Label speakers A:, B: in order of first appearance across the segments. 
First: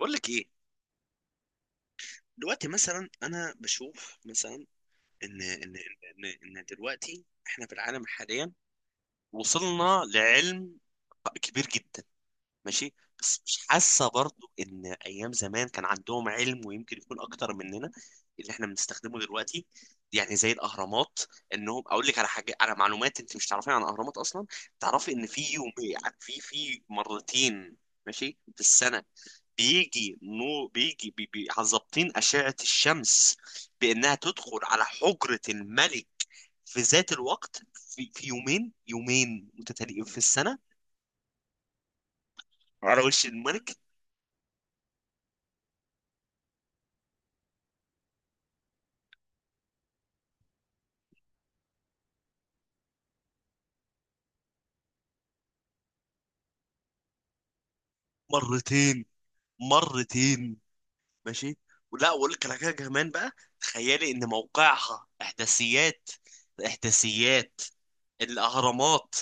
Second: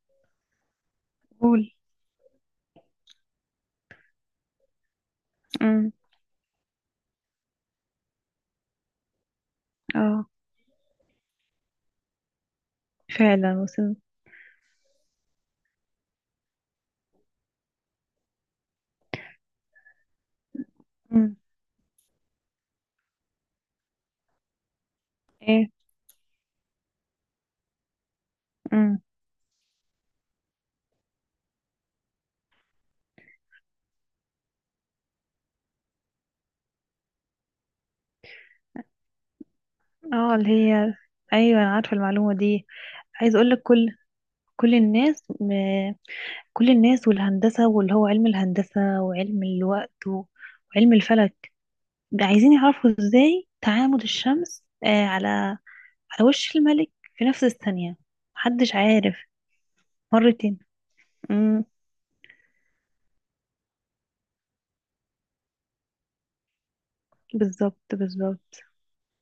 A: بقول لك ايه؟
B: قول.
A: دلوقتي مثلا انا بشوف مثلا. ان ان
B: امم.
A: ان ان إن دلوقتي احنا في العالم حاليا وصلنا
B: اه.
A: لعلم كبير جدا. ماشي. بس
B: فعلا
A: مش
B: وسن.
A: حاسه برضو ان ايام زمان كان عندهم علم ويمكن يكون اكتر مننا اللي احنا بنستخدمه دلوقتي. يعني زي الاهرامات،
B: امم.
A: انهم اقول لك على حاجه، على معلومات انت مش تعرفيها عن الاهرامات اصلا. تعرفي ان في
B: ايه.
A: يوم، في مرتين، ماشي، في
B: امم.
A: السنه، بيجي نو بيجي بي- بي- ظابطين أشعة الشمس بأنها تدخل على حجرة الملك في ذات الوقت، في يومين متتاليين في
B: اه، اللي
A: السنة،
B: هي. ايوه، انا عارفه المعلومه دي.
A: على وش
B: عايز اقول لك،
A: الملك.
B: كل الناس م... كل الناس والهندسه، واللي هو علم الهندسه وعلم الوقت وعلم الفلك. ده عايزين يعرفوا ازاي تعامد الشمس على وش الملك، في نفس الثانيه. محدش
A: مرتين،
B: عارف.
A: مرتين،
B: مرتين.
A: ماشي.
B: امم.
A: وأقول لك على حاجة كمان بقى. تخيلي إن موقعها إحداثيات، إحداثيات
B: بالظبط بالظبط.
A: الأهرامات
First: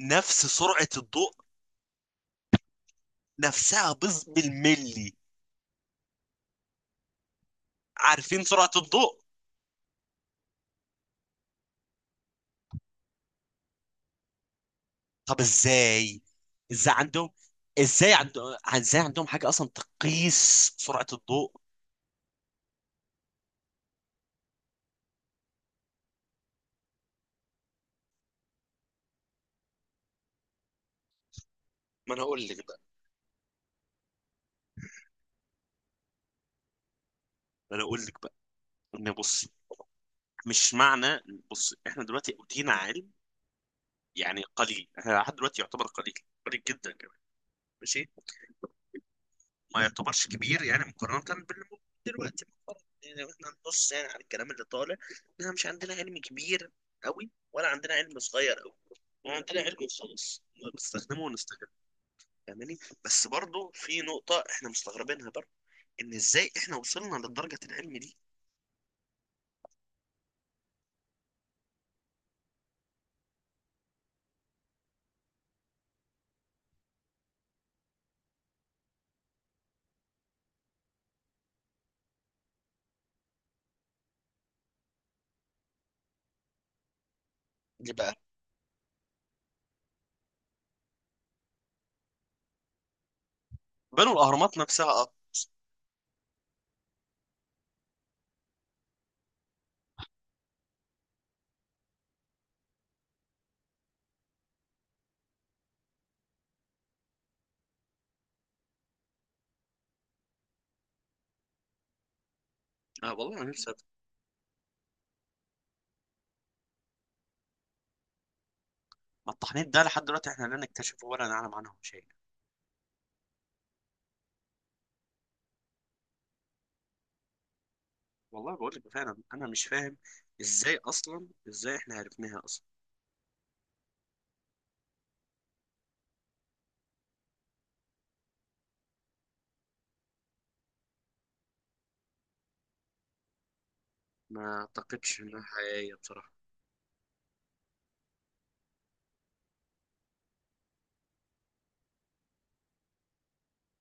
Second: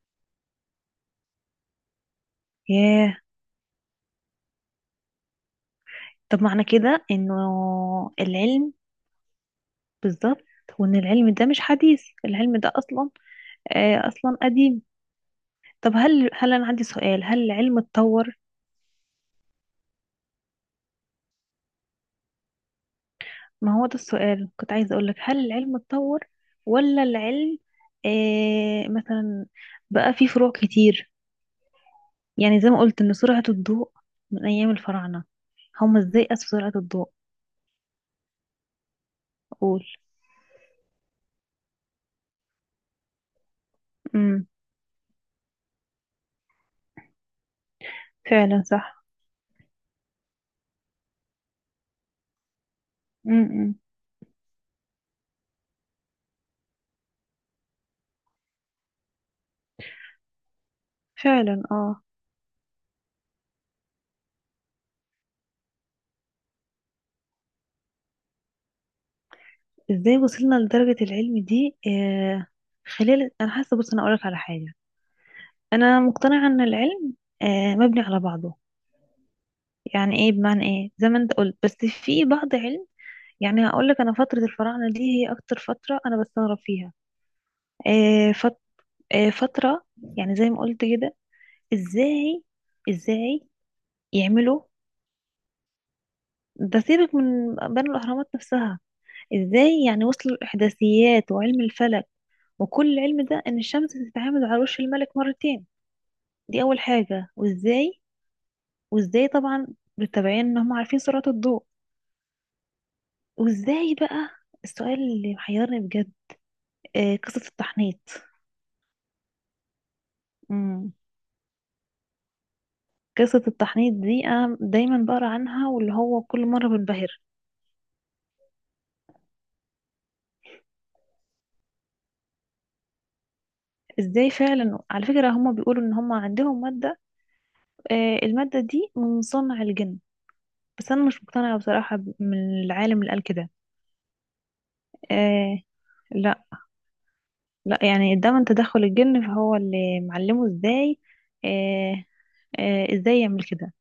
A: نفس سرعة الضوء
B: ياه.
A: نفسها، بالملي.
B: طب، معنى كده انه
A: عارفين سرعة
B: العلم.
A: الضوء.
B: بالظبط. وان العلم ده مش حديث، العلم ده اصلا اصلا قديم.
A: طب
B: طب،
A: ازاي؟
B: هل انا عندي
A: ازاي
B: سؤال:
A: عندهم
B: هل العلم اتطور؟
A: ازاي عندهم حاجه اصلا تقيس سرعه الضوء؟
B: ما هو ده السؤال كنت عايزه اقول لك: هل العلم اتطور ولا العلم مثلا بقى فيه فروع كتير؟
A: ما انا اقول
B: يعني
A: لك
B: زي
A: بقى
B: ما قلت ان سرعة الضوء من ايام الفراعنة، هم ازاي قاسوا سرعة الضوء؟
A: ما انا اقول لك بقى ان بص.
B: قول.
A: مش معنى. بص، احنا دلوقتي اوتينا علم، يعني
B: امم.
A: قليل. احنا لحد دلوقتي يعتبر قليل، قليل جدا كمان. ماشي.
B: فعلا صح.
A: ما يعتبرش كبير يعني مقارنه باللي موجود دلوقتي. مقارنة يعني لو احنا
B: امم.
A: هنبص يعني على الكلام اللي طالع، احنا مش عندنا علم كبير قوي ولا عندنا علم صغير قوي. عندنا علم خلاص، بنستخدمه
B: فعلا
A: ونستخدمه.
B: اه.
A: فاهماني؟ بس برضه في نقطة احنا مستغربينها برضه، ان ازاي احنا وصلنا لدرجة العلم دي.
B: ازاي وصلنا لدرجة العلم دي؟ خلال، انا حاسه، بص انا اقولك على حاجة. انا مقتنعه ان العلم مبني على بعضه. يعني ايه، بمعنى ايه، زي ما انت قلت، بس في بعض علم. يعني هقول لك، انا فتره الفراعنه دي هي اكتر فتره انا بستغرب فيها.
A: دي بقى،
B: آه، فت- فتره، يعني زي ما قلت كده، ازاي ازاي
A: بنوا الاهرامات
B: يعملوا.
A: نفسها، اه.
B: ده سيبك من بنوا الاهرامات نفسها، ازاي يعني وصلوا الاحداثيات وعلم الفلك وكل العلم ده، ان الشمس بتتعامد على وش الملك مرتين. دي اول حاجه. وازاي طبعا بالتبعين ان هم عارفين سرعه الضوء.
A: والله انا نفسي
B: وازاي بقى. السؤال اللي محيرني بجد قصة التحنيط.
A: ما التحنيط ده لحد دلوقتي احنا لا
B: امم.
A: نكتشفه ولا نعلم عنه شيء.
B: قصة التحنيط دي أنا دايما بقرا عنها، واللي هو كل مرة بنبهر.
A: والله بقول لك فعلا انا مش فاهم ازاي اصلا، ازاي احنا عرفناها اصلا.
B: ازاي فعلا. على فكرة هما بيقولوا ان هما عندهم مادة، المادة دي من صنع الجن. بس أنا مش مقتنعة بصراحة من العالم اللي قال كده.
A: ما اعتقدش انها
B: آه.
A: حقيقية بصراحة.
B: لا، لا يعني ده من تدخل الجن، فهو اللي معلمه ازاي. آه. آه، ازاي يعمل كده،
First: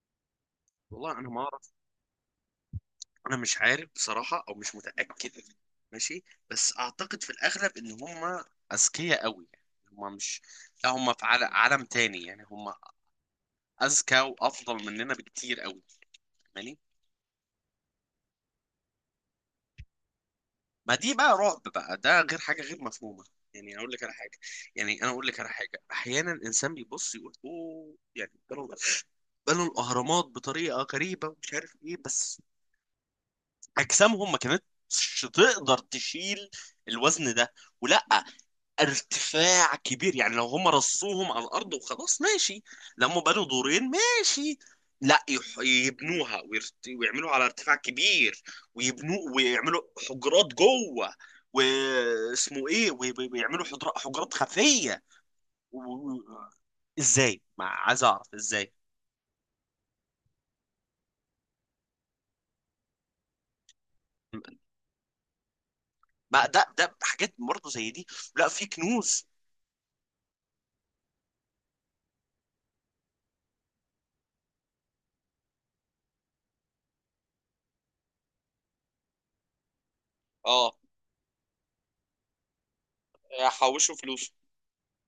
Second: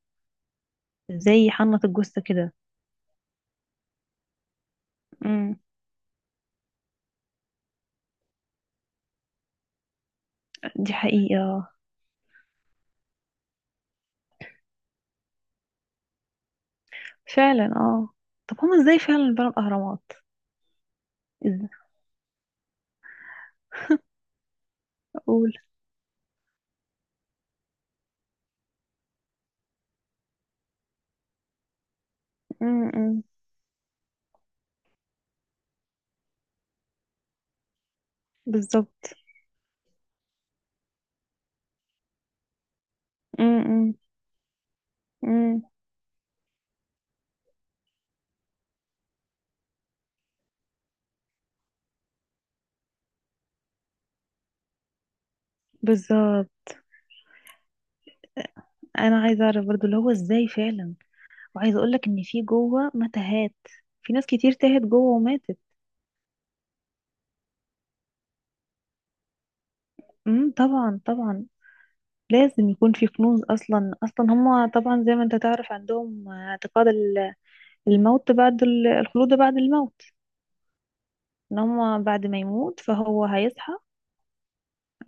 A: والله انا ما
B: ازاي
A: اعرف.
B: يحنط الجثة كده.
A: انا مش عارف بصراحة، او مش متأكد.
B: امم.
A: ماشي. بس اعتقد في الاغلب ان هم اذكياء قوي يعني. هم مش، لا،
B: دي
A: هم في
B: حقيقة.
A: عالم تاني، يعني هم اذكى وافضل مننا بكتير قوي. فاهماني؟
B: فعلا اه. طب هم ازاي فعلا بنوا الاهرامات؟
A: ما دي بقى رعب
B: ازاي؟
A: بقى، ده غير حاجه غير مفهومه. يعني اقول لك على حاجه، يعني انا اقول لك على
B: اقول.
A: حاجه. احيانا الانسان بيبص يقول اوه، يعني بنوا، بنوا الاهرامات بطريقه غريبه ومش عارف ايه، بس
B: امم.
A: اجسامهم ما كانتش تقدر تشيل الوزن ده، ولا
B: بالظبط.
A: ارتفاع كبير. يعني لو هم رصوهم على الارض وخلاص ماشي. لما بنوا دورين
B: امم.
A: ماشي، لا يح-
B: امم.
A: يبنوها ويعملوها على ارتفاع كبير، ويبنوا ويعملوا حجرات جوه، واسمه ايه، ويعملوا حجرات خفيه و... و-
B: بالظبط.
A: ازاي؟ ما عايز اعرف ازاي.
B: انا عايزه اعرف برضو اللي هو ازاي فعلا. وعايزه اقول لك ان في جوه متاهات، في ناس كتير تاهت جوه وماتت.
A: ما ده حاجات برضه زي دي. لا، في كنوز،
B: طبعا طبعا. لازم يكون في كنوز. اصلا اصلا هم طبعا، زي ما انت تعرف، عندهم اعتقاد الموت بعد الخلود بعد الموت.
A: اه،
B: ان هم بعد ما يموت فهو هيصحى.
A: حوشوا فلوس.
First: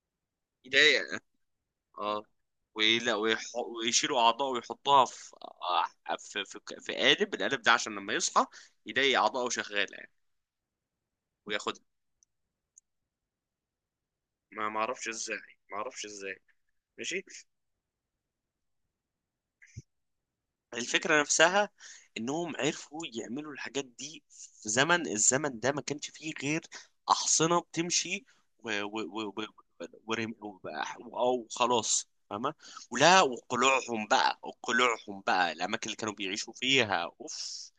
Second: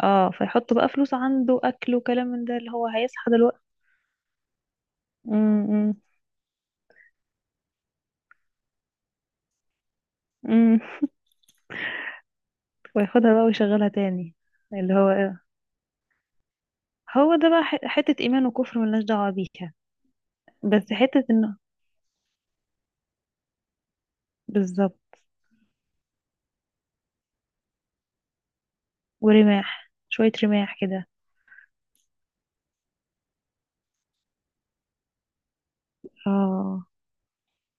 B: اه، فيحطوا بقى
A: ايديا،
B: فلوس عنده اكل
A: اه.
B: وكلام من ده، اللي هو
A: ولا
B: هيصحى دلوقتي.
A: ويشيلوا اعضائه ويحطوها في،
B: امم.
A: في قالب. ده عشان لما يصحى يلاقي اعضائه شغاله، يعني
B: امم.
A: وياخدها.
B: وياخدها بقى ويشغلها تاني.
A: ما
B: اللي
A: اعرفش
B: هو
A: ازاي،
B: إيه؟
A: ما اعرفش ازاي. ماشي.
B: هو ده بقى حتة إيمان وكفر ملناش دعوة بيها. بس
A: الفكره
B: حتة إنه
A: نفسها، انهم عرفوا يعملوا الحاجات دي في زمن،
B: بالظبط.
A: ده ما كانش فيه غير احصنه بتمشي و و و و
B: ورماح، شوية رماح كده.
A: او خلاص، فاهمه. وقلوعهم بقى، الاماكن اللي كانوا بيعيشوا
B: اه.
A: فيها، اوف،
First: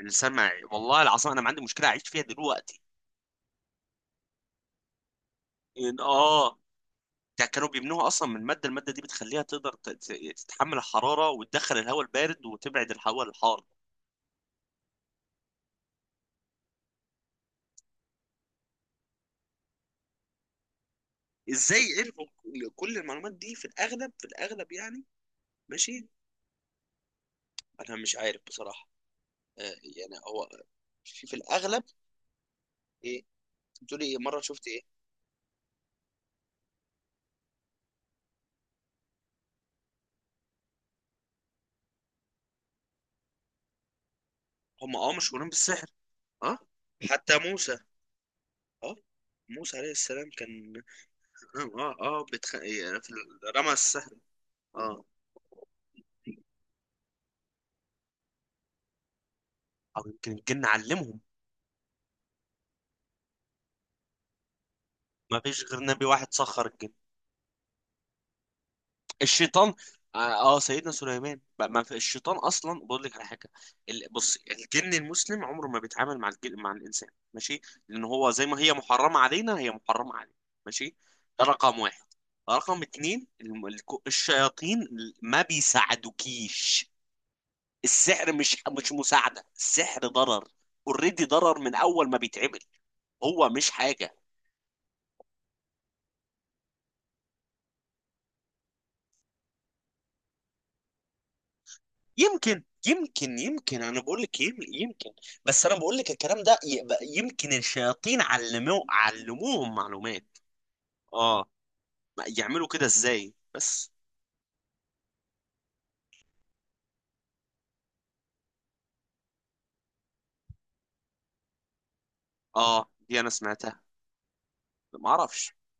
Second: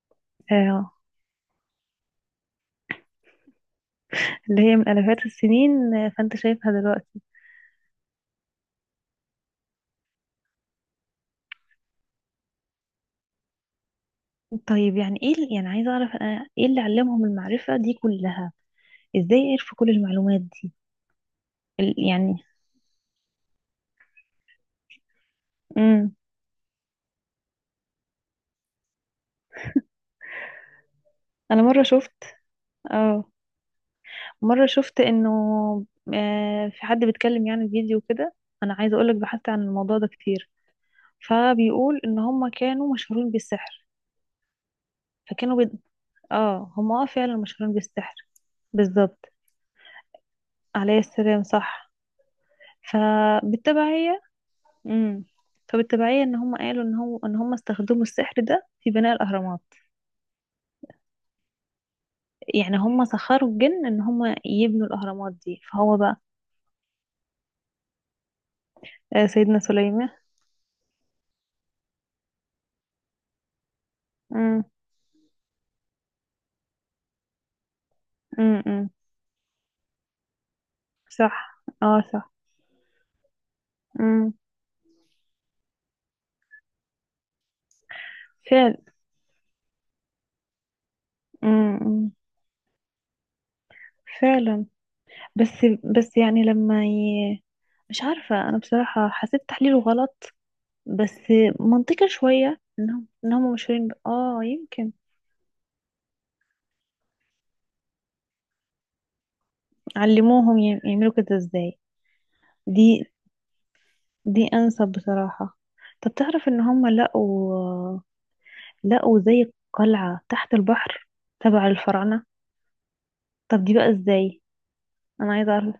A: السمعي،
B: اه،
A: والله العظيم انا ما عندي مشكله اعيش فيها دلوقتي.
B: اللي هي من آلافات السنين،
A: ان
B: فأنت
A: اه،
B: شايفها دلوقتي.
A: ده كانوا بيمنعوا اصلا من ماده، دي بتخليها تقدر تتحمل الحراره وتدخل الهواء البارد وتبعد الهواء الحار.
B: طيب، يعني إيه يعني عايزة أعرف أنا إيه اللي علمهم المعرفة دي كلها؟ إزاي عرفوا كل المعلومات دي؟
A: ازاي عرفوا
B: يعني.
A: كل المعلومات دي؟ في الاغلب، يعني. ماشي.
B: امم.
A: انا مش عارف بصراحه. آه. يعني هو، في
B: أنا
A: الاغلب.
B: مرة شفت.
A: ايه؟
B: اه،
A: بتقولي ايه؟ مره
B: مرة
A: شفت ايه؟
B: شفت انه في حد بيتكلم يعني فيديو كده. انا عايزة اقولك، بحثت عن الموضوع ده كتير، فبيقول ان هم كانوا مشهورين بالسحر.
A: هم اه، مشهورين
B: فكانوا بي...
A: بالسحر، اه.
B: اه، هم اه فعلا
A: حتى
B: مشهورين
A: موسى،
B: بالسحر.
A: اه.
B: بالظبط.
A: موسى عليه السلام كان،
B: عليه السلام،
A: اه
B: صح.
A: اه, آه بتخ... إيه، في- رمى السحر،
B: فبالتبعية.
A: اه.
B: امم. فبالتبعية ان هم قالوا ان هم استخدموا السحر ده في بناء الاهرامات.
A: او يمكن الجن علمهم.
B: يعني هم سخروا الجن ان هم يبنوا الاهرامات
A: ما
B: دي،
A: فيش غير
B: فهو
A: نبي
B: بقى.
A: واحد سخر الجن،
B: آه، سيدنا
A: الشيطان،
B: سليمان.
A: اه. آه، سيدنا سليمان بقى. ما في الشيطان اصلا، بقول لك على حاجه. بص،
B: امم.
A: الجن المسلم عمره ما بيتعامل مع الجن مع الانسان، ماشي. لان هو زي ما هي
B: امم.
A: محرمه علينا، هي محرمه علينا، ماشي. ده
B: صح.
A: رقم
B: اه.
A: واحد. رقم اتنين،
B: صح
A: الشياطين ما بيساعدوكيش. السحر
B: فعلا.
A: مش مساعده، السحر ضرر. اوريدي ضرر من اول
B: أمم.
A: ما بيتعمل. هو مش حاجه.
B: فعلا. بس بس يعني لما ي... مش عارفة أنا بصراحة، حسيت تحليله غلط. بس منطقي شوية إنهم إنهم
A: يمكن،
B: مشهورين ب...
A: انا بقول لك
B: آه يمكن
A: يمكن. بس انا بقول لك الكلام ده يبقى يمكن الشياطين علموهم معلومات،
B: علموهم يعملوا كده
A: اه.
B: إزاي.
A: يعملوا كده
B: دي
A: ازاي بس.
B: دي أنسب بصراحة. طب تعرف إن هم لقوا زي قلعة تحت البحر تبع الفراعنة؟
A: اه، دي انا
B: طب دي
A: سمعتها.
B: بقى إزاي؟
A: ما
B: أنا عايزة
A: اعرفش.
B: أعرف.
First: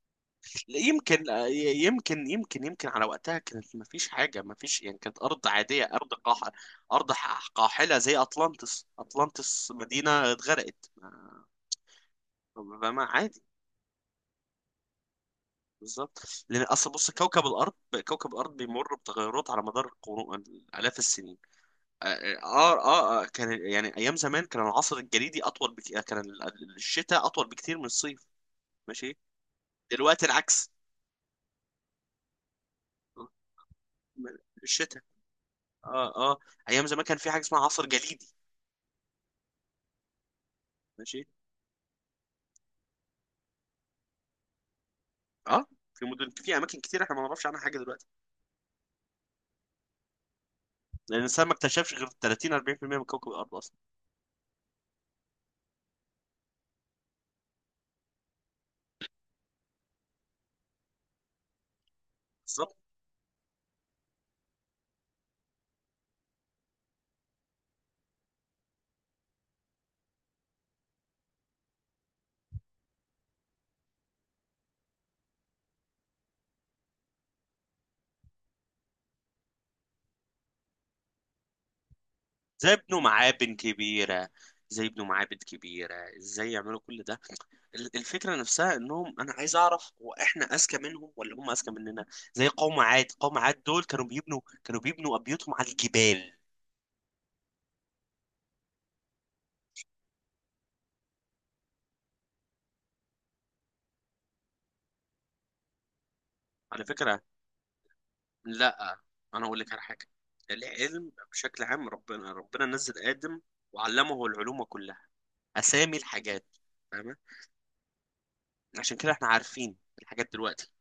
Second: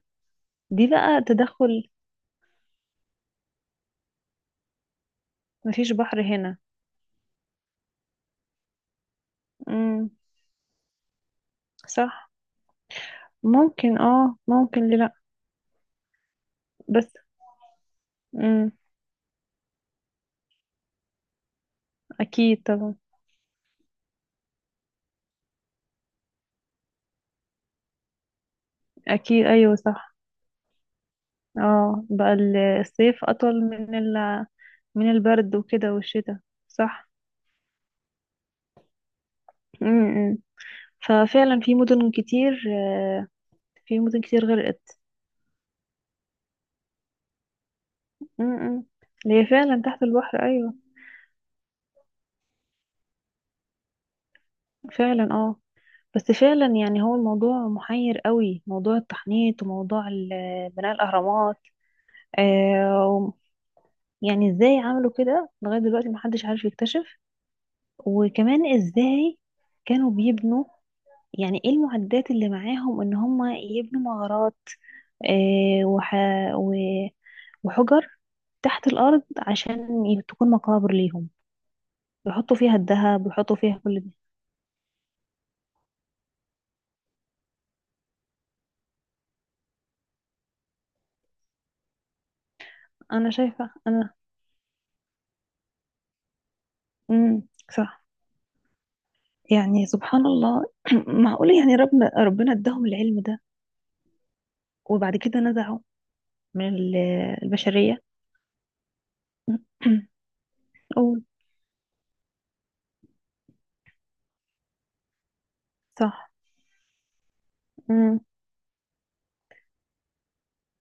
A: لا،
B: دي بقى
A: يمكن،
B: تدخل.
A: يمكن على وقتها كانت ما فيش حاجه، ما فيش يعني، كانت ارض عاديه،
B: مفيش بحر هنا.
A: ارض قاحله. زي اطلانتس،
B: امم.
A: مدينه اتغرقت، ما،
B: صح.
A: عادي.
B: ممكن ليه لأ.
A: بالظبط. لان اصلا
B: بس.
A: بص، كوكب الارض
B: امم.
A: بيمر بتغيرات على مدار قرون، الاف السنين، اه.
B: اكيد طبعا.
A: كان يعني ايام زمان كان العصر الجليدي اطول بك... آه، كان الشتاء اطول بكتير من الصيف. ماشي.
B: اكيد ايوه صح.
A: دلوقتي العكس،
B: اه، بقى الصيف اطول
A: الشتاء.
B: من البرد وكده،
A: اه
B: والشتاء.
A: اه. ايام زمان
B: صح.
A: كان في حاجه اسمها عصر جليدي،
B: امم.
A: ماشي،
B: ففعلا في مدن كتير غرقت.
A: اه. في اماكن كتير احنا ما نعرفش عنها حاجه دلوقتي،
B: امم. اللي هي فعلا تحت البحر، ايوه.
A: لان الانسان ما اكتشفش غير 30 40% من كوكب الارض اصلا.
B: فعلا اه. بس فعلا. يعني هو الموضوع محير قوي، موضوع التحنيط وموضوع بناء الاهرامات.
A: بالظبط.
B: آه، يعني ازاي عملوا كده لغايه دلوقتي محدش عارف يكتشف؟ وكمان ازاي كانوا بيبنوا؟ يعني ايه المعدات اللي معاهم ان هم يبنوا مغارات آه، وح... و... وحجر تحت الارض عشان تكون مقابر ليهم، يحطوا
A: زي
B: فيها
A: ابنوا
B: الذهب
A: معابن
B: ويحطوا فيها كل دي.
A: كبيره زي ابنوا معابد كبيره، ازاي يعملوا كل ده؟ الفكرة نفسها، انهم، انا عايز اعرف هو احنا اذكى منهم ولا هم اذكى مننا. زي
B: انا
A: قوم عاد
B: شايفة
A: دول،
B: انا
A: كانوا بيبنوا ابيوتهم على الجبال.
B: امم. صح. يعني سبحان الله. معقولة يعني ربنا اداهم العلم ده وبعد كده نزعوا من
A: على
B: ال-
A: فكرة،
B: البشرية.
A: لا، انا اقول لك على حاجة، العلم
B: قول.
A: بشكل عام. ربنا، نزل آدم وعلمه العلوم كلها، اسامي
B: صح
A: الحاجات. فاهمة؟ عشان كده احنا عارفين الحاجات دلوقتي،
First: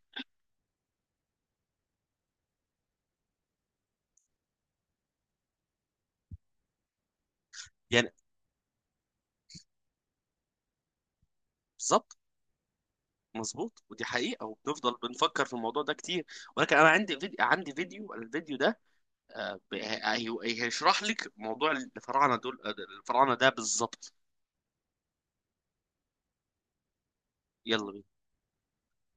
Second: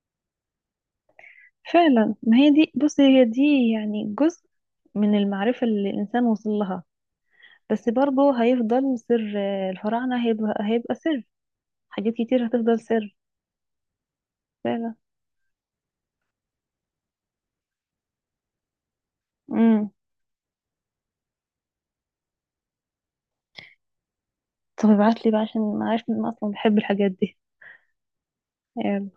B: فعلا. ما هي دي، بص هي دي يعني جزء من المعرفة اللي الإنسان وصل لها. بس
A: يعني.
B: برضه هيفضل سر الفراعنة، هيبقى سر. حاجات
A: بالظبط.
B: كتير هتفضل سر.
A: مظبوط، ودي حقيقة،
B: فعلا.
A: وبنفضل بنفكر في الموضوع ده كتير. ولكن انا عندي فيديو، الفيديو ده، آه،
B: امم.
A: هيشرح لك موضوع الفراعنه دول، آه، الفراعنه ده بالظبط.
B: طب ابعتلي بقى، عشان أنا عارفة إن أنا أصلا بحب الحاجات دي.
A: يلا بينا.
B: يلا.